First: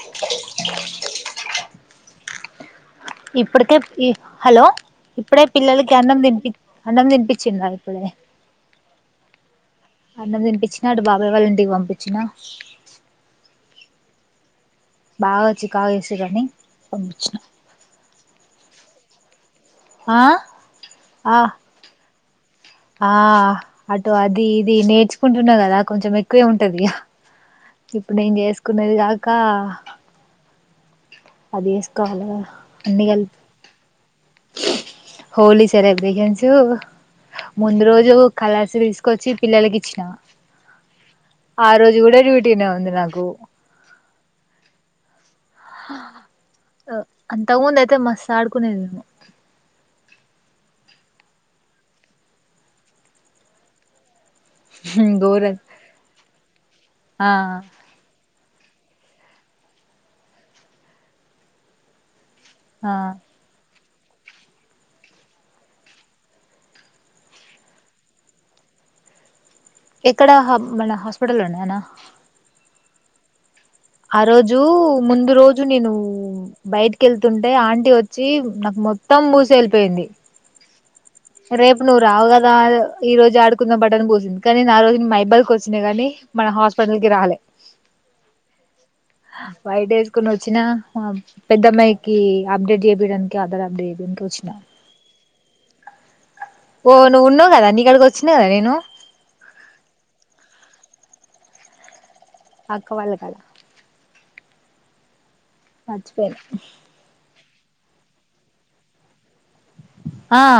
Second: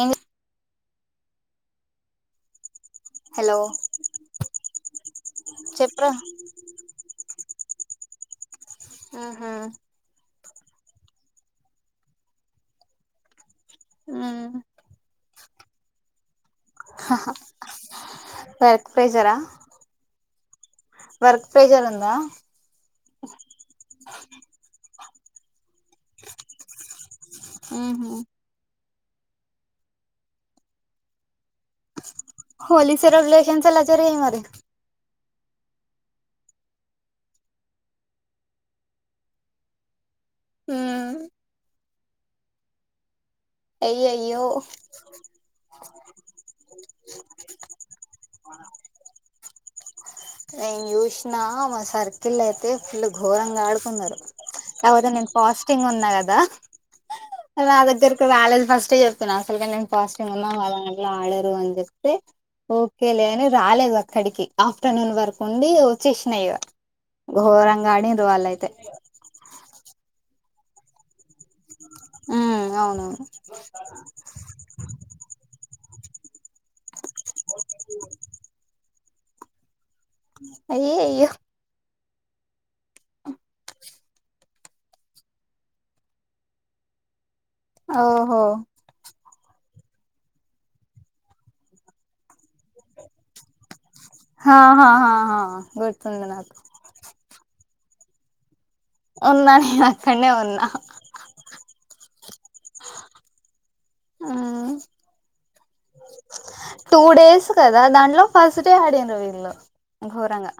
ఎంజ్స్ hello ఇప్పడ్ కె ఈ ఇప్పుడే పిల్లలకి చెప్పురా అన్నం తినిపి అన్నం తినిపిచినండి. ఆహా. వచ్చాడు బాబాయ్ వాళ్ళ ఇంటికి పంపించిన. ఉమ్. బాగా చికాక్ చేసిరని పంపించిన. Work pressure. ఆ ఆ వర్క్ ప్రెజర్ ఉందా. ఆ అటు అది ఇది నేర్చుకుంటున్నా కదా కొంచెం ఎక్కువే ఉంటది ఇగ. ఇప్పుడు నేను చేసుకున్నది కాక అదేస్ హోలీ సెలబ్రేషన్స్ ఎలా జరిగాయి మరి? హోలీ సెలబ్రేషన్స్ ముందు రోజు కలర్స్ తీసుకొచ్చి పిల్లలకు ఇచ్చిన ఉమ్ ఆరోజు కూడా డ్యూటీనే ఉంది నాకు అయ్యయ్యో అంతకముందు అయితే మస్తు ఆడుకునేది నేను జుసినా. మా సర్కిల్ అయితే ఫుల్ ఘోరంగా ఆడుకన్నారు కాకపోతే నేను గోరం ఫాస్టింగ్ ఉన్న కదా ఆ నా దగ్గరికి రాలేదు ఫస్ట్ చెప్పిన అసలకె నేను ఫాస్టింగ్ ఉన్న అలాంటివి ఆడను అని చెప్తే ఆ ఓకే లేని రాలేదు అక్కడికి ఆఫ్టర్నూన్ వరకు ఉండి వచ్చేసినయిగా ఘోరంగా అడిర్రు వాళ్ళు అయితే ఎక్కడ హబ్ మన హాస్పిటల్ లో నేనా ఊ అవును ఆరోజు ముందు రోజు నేను బయటికెళ్తుంటే ఆంటీ వచ్చి నాకు మొత్తం పుసివెళ్ళి పోయింది. అయ్యయ్యో రేప్ నువ్వు రావు గదా ఈరోజు ఆడుకుందాం పటు అని పుసింది కానీ నేను ఆరోజు మైబాద్ కొచ్చిన గాని మన హాస్పిటల్ ల్ రాలే ఓహో వైట్ వేసుకుని వచ్చిన మా పెద్దఅమ్మాయికి అప్డేట్ చేపియ్యడానికి ఆధార్ అప్డేట్ చేపియడానికి వచ్చిన హహహ హ హ ఓ నువ్వు ఉన్నావు గదా నీ కాడికి వచ్చినా కదా నేను ఉన్న నేను ఆక్కడనే ఉన్నా అక్క వాళ్ళకాడికి మ్మ్. మర్చిపోయిన టూ డేస్ కదా దాంట్లో ఫస్ట్ డే యాడ్ అయ్యిండ్రు వీళ్ళు ఆ ఘోరంగా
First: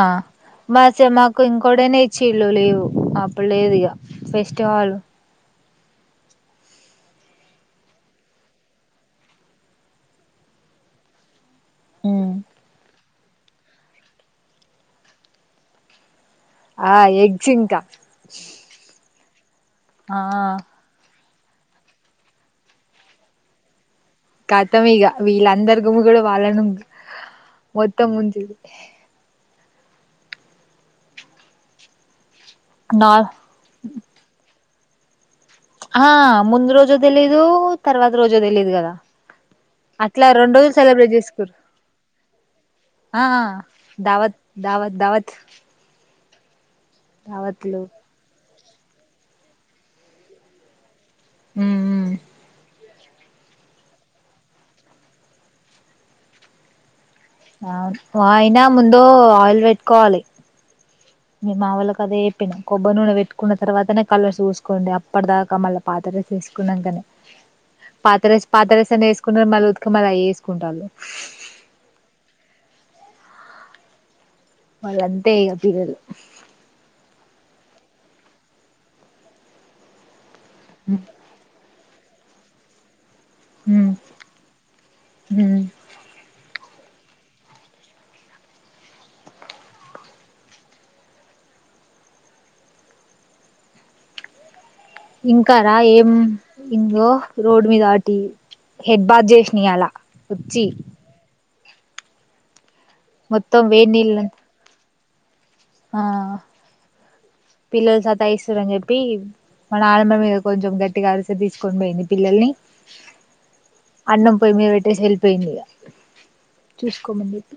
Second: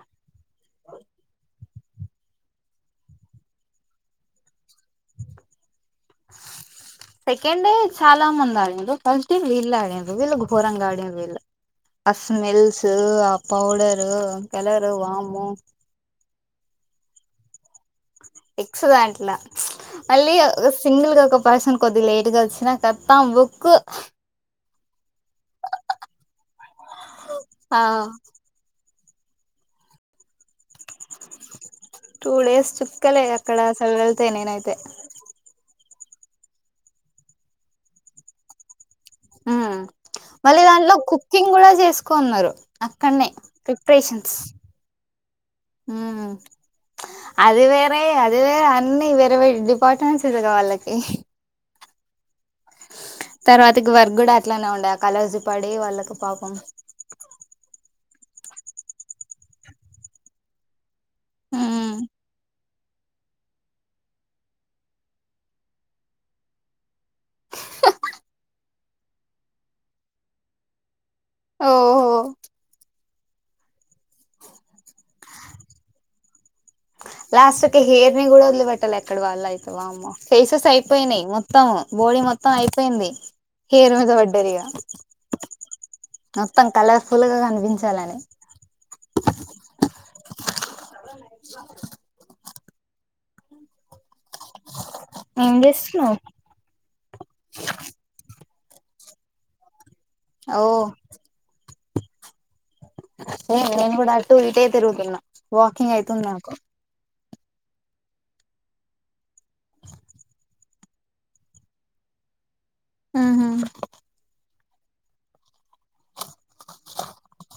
మాసె మాకు ఇంకో కోడనే ఇచ్చిళ్ళు లేవు అప్పుడు లేదు ఇగ పేస్ట్ హాల్ సెకండ్ డే చాలా మంది ఆడిండ్రు ఫస్ట్ డే వీళ్ళు ఆడిండ్రు వీళ్ళు ఘోరంగా ఆడిండ్రు వీళ్ళు ఆ స్మైల్సు, ఆ పౌడర్ కలర్ వామ్మో ఆ ఎగ్స్ ఇంకా లా ఆ మళ్లీ ఓ ఒక సింగిల్ గా ఒక పర్సన్ కొద్దిగా లేటుగా వచ్చినా ఖతం బుక్ ఖతం ఇగ వీళ్ళందరు గుమీగూడి వాళ్ళను ఆ మొత్తం ముంచిరు టూ డేస్ నా చుక్కలే అక్కడ అసల్ వెళ్తే నేనైతే ఆ ముందు రోజు తెలీదు తర్వాత రోజు తెలీదు కదా ఊ అట్లా రెండు మళ్ళీ రోజులు దాంట్లో సెలబ్రేట్ కుకింగ్ చేసుకురు కూడా చేసుకోన్నరు ఆ అక్కడనే ప్రిపరేషన్ దావత్ దావత్ దావత్ మ్మ్ అది దావత్లు వేరే అది వేరే అన్నీ వేరే వే డిపార్ట్మెంట్స్ వాళ్ళకి ఉమ్ ఉమ్ తర్వాతకి వర్క్ కూడా అట్లానే ఉండా కలర్స్ పడి వాళ్ళకు పాపం అవును అయినా ముందు ఆయిల్ పెట్టుకోవాలి నేన్ మా ఉమ్ ఒళ్ళకు చెప్పిన కొబ్బర్ నూనె పెట్టుకున్న తర్వాతనే కలర్స్ చూసుకోండి అప్పటిదాకా మళ్ళ పాత డ్రెస్ వేసుకున్న కనే పాతడ్రెస్ పాతడ్రెస్ అన్ని వేసుకొని మళ్ళీ ఉతికి మళ్ళా అవే ఏసుకుంటాల్లు ఓహో వాళ్ళంతే ఇక పిల్లలు లాస్ట్ ఒక హెయిర్ ని కూడా వదిలిపెట్టలే అక్కడ వాళ్ళు అయితే వామ్మో ఫేసెస్ అయిపోయినయి మొత్తం బాడీ మొత్తం అయిపోయింది హెయిర్ మీద పడ్డరిగా మొత్తం కలర్ పుల్ గా కనిపించాలని ఏం ఇంకా రా ఏం చేస్తున్నావ్ ఇంగో రోడ్ మీద ఆతీ హెడ్ బాత్ చేసినీయాలా ఆఓ ఏ మొత్తం వేడి నేను కూడా నీళ్ళ అటు ఇటే తిరుగుతున్నా వాకింగ్ అయితుంది నాకు పిల్లల్ సతాయిస్తరని చెప్పి మన నానమ్మ మీద కొంచెం గ ట్టిగ అరిసి తీసుకొని పోయింది పిల్లల్ని అన్నం పోయి మీద పెట్టేసి ఎల్పోయింది ఇగ చూసుకోమని చెప్పి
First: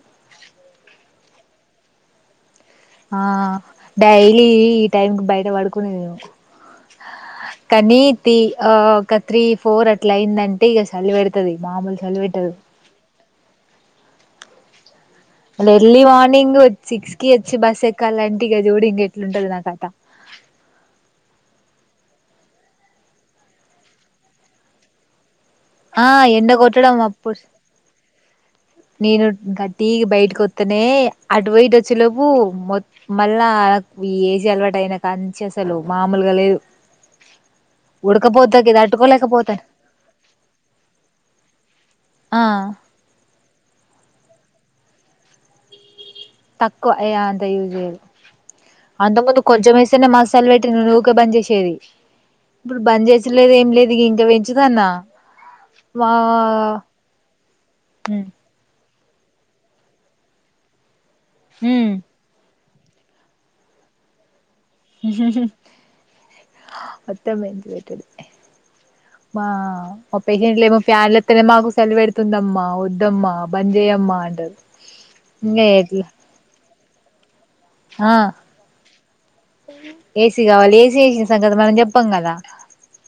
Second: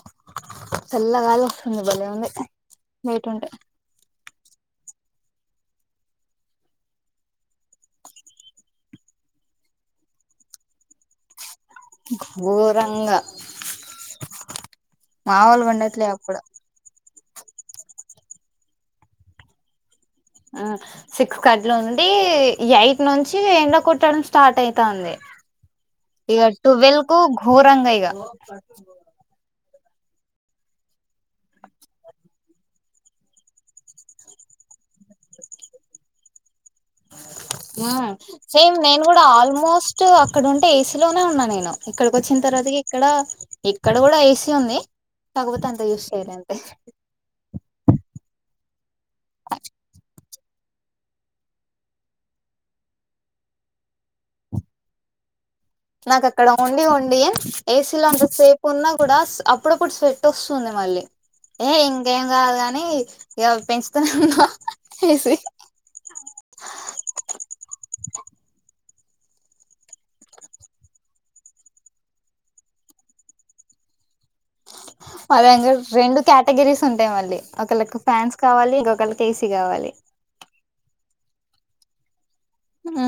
ఇంగో బలే ఉంది ఆ బయట ఉంటే డైలీ ఈ టైంకిి బయట పడుకునేది ఏమో కానీ తి ఆ ఒక త్రీ ఫోర్ అట్లా అయిందంటే ఇగ చలి పెడతది మామూలు చలి పెట్టదూ ఘోరంగా మాములుగా మళ్ళా ఎర్లీ ఉండట్లే అప్పుడు మార్నింగ్ సిక్స్ కి వచ్చి బస్ ఎక్కాలంటే ఇగ చూడు ఇంగ ఎట్లుంటది నా కథ ఆ సిక్స్ కి అట్లుండి ఎయిట్ నుంచి ఎండ కొట్టడం స్టార్ట్ అయితాంది ఆ ఇక ఎండ కొట్టడం టువెల్ కు అప్పుడు ఘోరంగ ఇగ నేను గ టీ కి బయటకి వత్తేనే అటుపోయిటు వచ్చే లోపు మళ్ళా ఏసీ అలవాటు అయినా కాంచి అసలు మామూలుగా లేదు ఆ ఉడకపోతకి సేమ్ నేను కూడా తట్టుకోలేకపోతాను ఆల్మోస్ట్ అక్కడుంటే ఏసీలోనే ఉన్నా నేను ఇక్కడికి వచ్చిన ఆ తర్వాత చక్కగ ఇక్కడ ఇక్కడ కూడా ఏసీ ఉంది కాకపోతే అంత యూజ్ తక్కువ ఇగ అంత యూజ్ చెయరు అంతకు ముందు కొంచెం వేస్తేనే మసల్ పెట్టి ఊకే బన్ చేసేది ఇప్పుడు బంద్ చేసుడులేదు ఏం లేదు ఇంకా పెంచుదన్నా మా నాకు అక్కడ ఉండి ఉండి ఏసీ లో అంత సేపు ఉన్నా కూడా అప్పుడప్పుడు స్వెట్ వస్తుంది మళ్ళీ ఏ హ్మ్ ఇంకేం కాద ని ఇగ పెంచుతూనే ఉన్నా ఏసి మొత్తం పెంచి పెట్టుడు మా మా పేషెంట్లు ఏమో ఫ్యాన్లు ఎతేనే మాకు చలి పెడుతుందమ్మా వద్దమ్మా బంద్ చేయమ్మా అ అదె అన్నాడు రెండు కేటగిరీస్ ఉంటాయి మళ్ళీ ఒకళ్ళకు ఆ ఫ్యాన్స్ కావాలి ఇంకొ ఒకళ్ళకి ఏసీ కావాలి ఏసీ కావాలి ఏసీ వేసిన సంగతి మనం చెప్పాం కదా ఉమ్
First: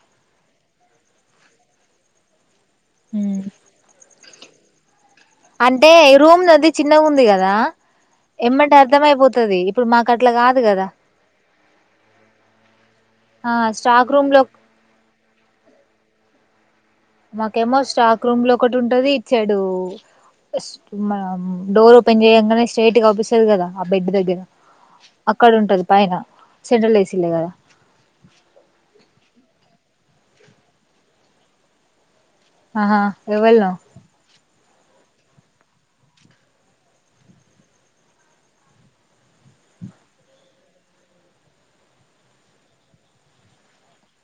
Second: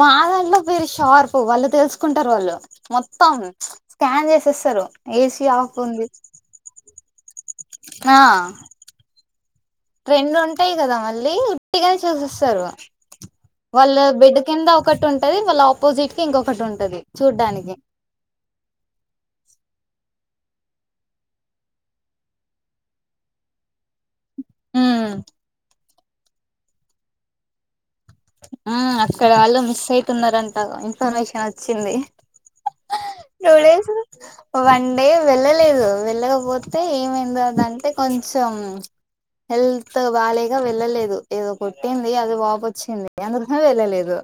మా దాంట్లో పేరు షార్ప్ వాళ్ళు తెలుసుకుంటారు వాళ్ళు మొత్తం స్కాన్ చేసేస్తారు ఏసీ ఆఫ్ అంటే ఉంది రూమ్ నాది చిన్నగా ఉంది కదా ఆ ఏమ్మంటే అర్థమయిపోతుది రెండు ఉంటాయి కదా మళ్ళీ ఉట్టిగానే చూసిస్తారు ఆ వాళ్ళ స్టాక్ రూమ్ బెడ్ లో కింద ఒకటి ఉంటది వాళ్ళ ఆపోజిట్ కి ఇంకొకటి ఉంటది చూడ్డానికి మాకేమో స్ట్రాక్ రూమ్ లో ఒకటి ఉంటది ఇచ్చాడు ఫస్ట్ మనం డోర్ ఓపెన్ చేయంగానే స్ట్రెయిట్ అపిస్తది కదా ఆ బెడ్ దగ్గర అక్కడ ఉంటది పైన సెంట్రల్ ఎసి లే కదా తేతున్నారంట ఇన్ఫర్మేషన్ వచ్చింది ఆహా ఎవళనో టూడే వన్ డే వెళ్ళలేదు వెళ్ళకపోతే ఏమైంది అదంటే కొంచెం హెల్త్ బాలేక వెళ్ళలేదు ఏదో కొట్టింది అది వాపు వచ్చింది అందుకనే వెళ్ళలేదు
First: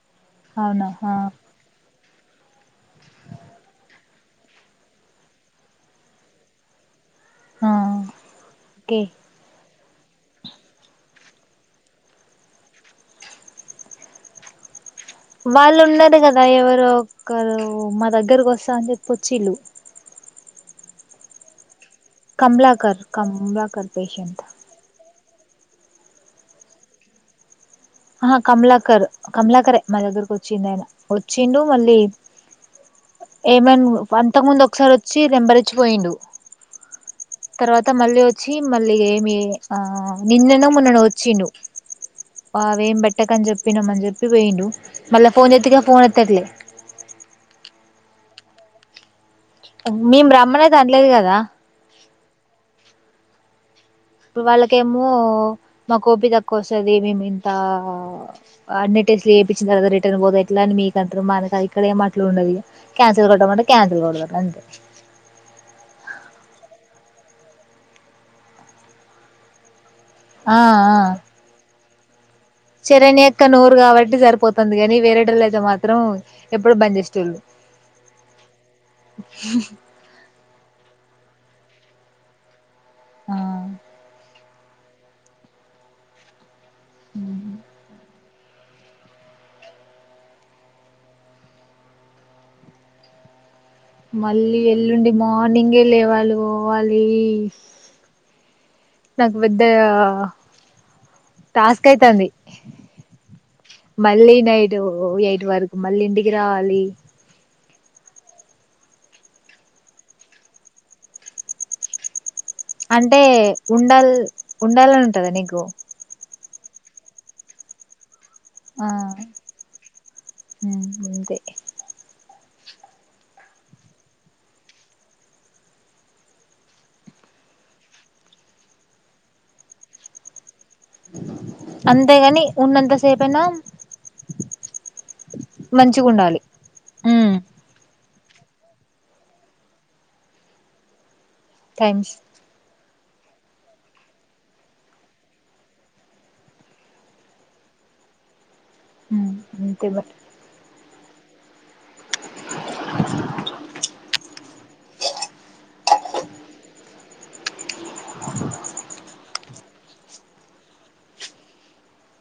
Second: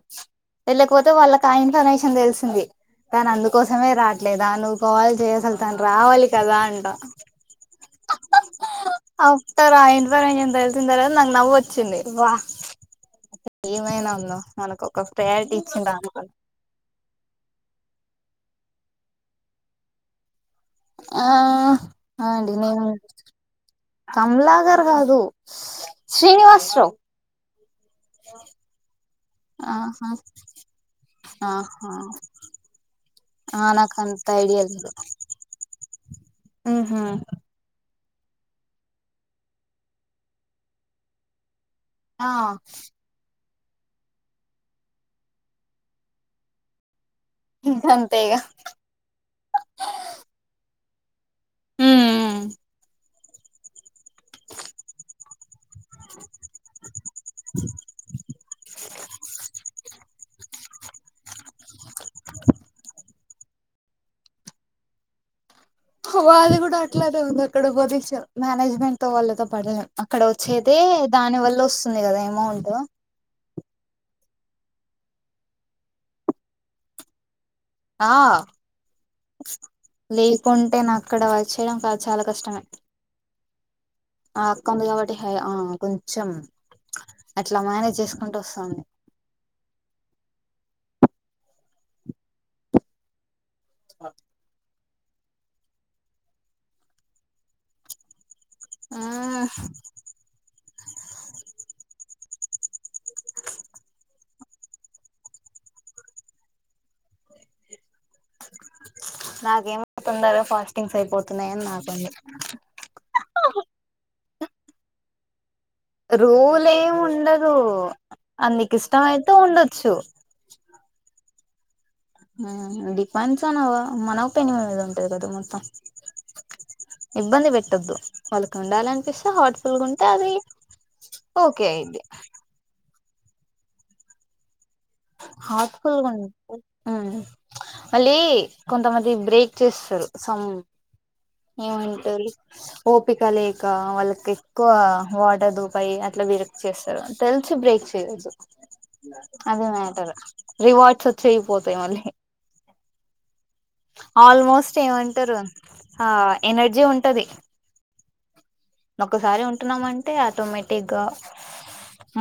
వెళ్ళకపోతే వాళ్ళకి ఆ ఇన్ఫర్మేషన్ తెలిసింది తను అందుకోసమే రాట్లేదా నువ్వు కాల్ చేయి అసలు తను రావాలి కదా అంట ఆ ఓకే అతారయి ఇన్ఫర్మేషన్ తెలిసిన తర్వాత నాకు నవ్వొచ్చింది వా ఏమైనా ఉందో మనకు ఒక ప్రయారిటీ వాళ్ళు ఇచ్చిండ్రు ఉన్నారు అనుకున్న కదా ఎవరు ఒకరు మా దగ్గ దగ్గరకి వస్తంది పుచిలు ఆ ఆ అండి నేను కమలాకర్ కమలాకర్ పేషెంట్ కమలా గారు కాదు శ్రీనివాస రావ్ ఆహా కమలాకర్ కమలాకరే మా ఆహా దగ్గరకు వచ్చిండు ఆయన వచ్చిండు ఆహా మళ్ళీ ఆ ఏమం నాకు అంత అంతకు ముందు ఒకసారి వచ్చి నెంబర్ ఇచ్చి పోయిండు హ్మ్ హ్మ త్త మళ్ళీ వచ్చి మళ్ళీ ఏమి ఆ నిన్నెనో మొన్ననో వచ్చిండు ఆ అవ ఏం పెట్టకని చెప్పినాంమని చెప్పి పోయిండు మళ్ళీ ఫోన్ చేతే ఫోన్ ఎత్తట్లే గాంతేఇగ మేము రమ్మన్ అయితే అనలేదకదా ఉ వాళ్ళకేమో మా కోపి తక్కువ వస్తుంది మేమి ఇంత అన్ని ఇట్ల చెపిచినక రిటర్న్ పోతే ఎట్లా ఇట్లా అని మీక అంటారు మనకు ఇక్కడ ఏమో అలా ఉండదు క్యాన్సిల్ కొట్ట మంటే క్యాన్సిల్ కొడతారు అంతే వాళ్ళది కూడా అట్లానే ఉంది అక్కడ బదించ మేనేజ్మెంట్ తో వాళ్ళతో పడలేం అక్కడ వచ్చేద దాని వల్ల వస్తుంది కదా అమౌంట్ చరణ్య అక్క నోరు కాబట్టి సరిపోతంది కాని వేరేటోల్ల అయితే మాత్రం ఎప్పుడు బంధిస్తుళ్ళు ఆ లేకుంటే నా అక్కడ వ చేయడం కాదు చాలా కష్టమే ఆ ఆ అక్క ఉంది కాబట్టి హై ఆ కొంచెం అట్లా మేనేజ్ చేసుక్ కుంటు వస్తంది మళ్ళీ ఎల్లుండి మార్నింగే లేవళి పోవాలి నాకు పెద్దా టాస్క్ అయితంది మళ్ళీ నైట్ యేట్ వరకు మళ్ళీ ఇంటికి రావాలి నాకేమో తొందరగా ఫాస్టింగ్స్ అయిపోతున్నాయని నా బాద్ అంటే ఉండాల్ ఉండాలని ఉంటదా నీకు రూలేమీ ఉండదు అది నీకు ఆ ఇష్టం అయితే ఉండొచ్చు అంతే హ్మ డిపాన్స్న ఆన్ ఆవ్ మన ఒపీనియన్ మీద ఉంటది కదా మొత్తం ఇబ్బంది పెట్టద్దు వాళ్ళకి ఉండాలనిపిస్తే హాట్ ఫుల్గా ఉంటే అది ఓకే అయిద్ది అంతేగాని ఉన్నంతాసేపయినా హట్ ఫుల్ గు హ్మ మళ్ళీ కొంతమంది బ్రేక్ చేస్తారు సమ్ టైమ్స్ ఏమంటారు ఓపిక లేక వాళ్ళకి ఎక్కువ వాటర్ దూపాయి అట్లా బ్రేక్ చేస్తారు తెలిసి బ్రేక్ తెల్సు అదే అంతే బట్ మ్యాటర్ రివార్డ్స్ వచ్చే పోతాయి మళ్ళీ ఆల్మోస్ట్ ఏమంటారు ఆ ఎనర్జీ ఉంటది ఒక్కసారి ఉంట ఉంటున్నాం అంటే ఆటోమేటిక్ గా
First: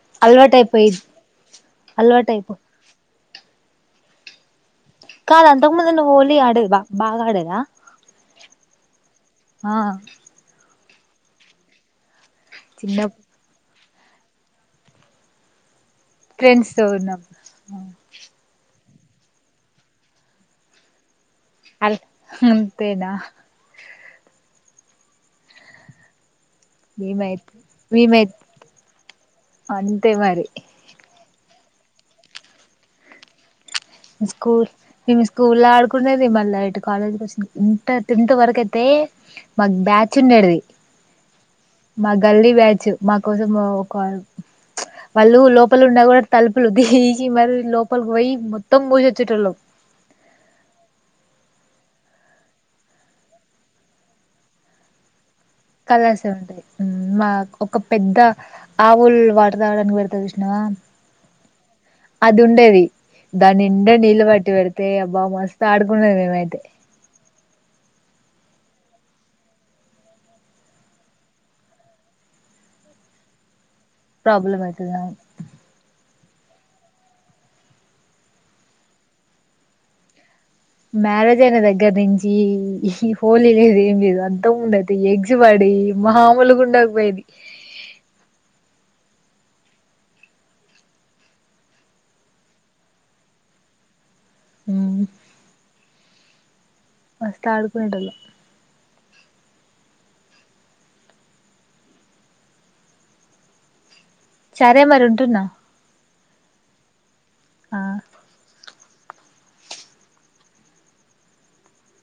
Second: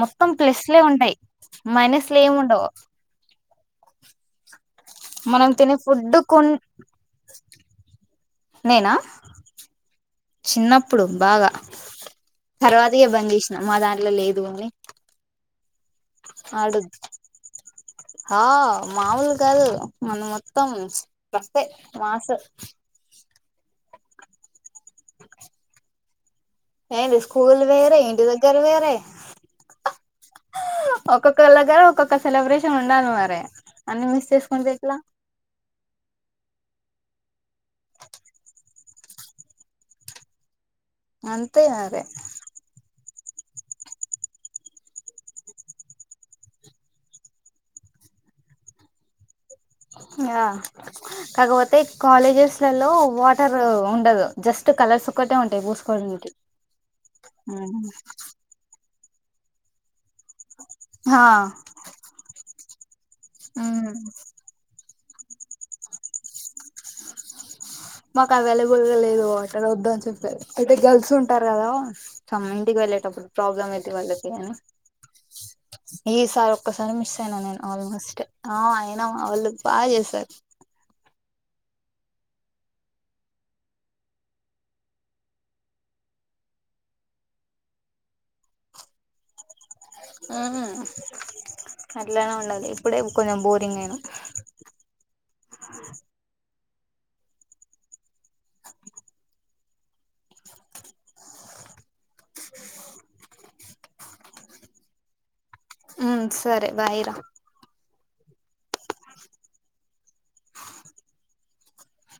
మొత్తం అలవాటు ప్లస్ లే అయిపోయిది ఉంటయి మైనస్ లు అలవాటు ఏము అయిపో ఉండవ్ కాదు మనం అంతకు తినే ముందు నువ్వు ఫుడ్ హోలీ కోన్ ఆడేది బా బాగా ఆడేదా నేనా ఆ చిన్నప్పు పూడు బాగా తర్వాత ఇగ చిన్నప్పు బంచేసిన మా దాంట్లో లేదు అని ఫ్రెండ్స్ తో ఆడుగు ఉన్నప్పుడు హా మాముూలు కాదు మన మొత్తం రఫ్ ఏ అల్ మాసు అంతేనా ఏంటిది మేమైతే స్కూల్ వేరే ఇంటి మేమైతే దగ్గర వేరే అంతే మరి ఒక్కొక్కలా దగ్గర ఒక్కొక్క సెలబ్రేషన్ ఉండాలి మరి అన్ని మిస్ స్కూల్ చేసుకుంటే ఎట్లా మేమ్ స్కూల్ లో ఆడుకున్నది మళ్ళా ఇటు కాలేజ్కి వచ్చంది ఇంటర్ టెన్త్ వరకు అయితే మాకు బ్యాచ్ ఉండెడిది అంతే మరి మా గల్లీ బ్యాచ్ు మా కోసం ఒక వాళ్ళు లోపల ఉన్న కూడా తలుపులు దిగి మరి లోపలికి పోయి మొత్తం మూసి వచ్చేటళ్ళు ఆ కాకపోతే కాలేజెస్లలో వాటర్ ఉండదు జస్ట్ కలర్స్ ఒక్కటే ఉంటాయి కళస్ ఏ పూసుకోవడానికి ఉంటాయి మా ఒక పెద్ద ఆవులు వాడతావనికి పె కృష్ణవా ఆ అది ఉండేది ఉమ్ దానిండా నీళ్ళు పట్టి పెడితే బాగా మస్తు ఆడుకుండది మేమైతే మాకు అవైలబుల్ గా లేదు వాటర్ వద్దా అని చెప్పేారు అయితే గర్ల్స్ ఉంటారు కదా చమ్ ఇంటికి టప్పుడు ప్రాబ్లం అయితే వాళ్ళకి అని ప్రాబ్లం అయితది ఈసారి ఒక్కసారి మిస్ అయినా నేను ఆల్మోస్ట్ ఆ అయినా వాళ్ళు బాగా చేశారు మ్యారేజ్ అయిన దగ్గర నుంచి ఈ హోలీ అనేది ఏం లేదు అంత ఉండది ఎగ్స్ పడి మామూలుగాండకపోయేది ఆ అట్లానే ఉండదు ఇప్పుడే కొంచెం బోరింగ్ అయిను ఊ వస్తా ఆడుకుంటలో సరే మరి ఉంటున్నా ఉ సరే బాయరా ఆ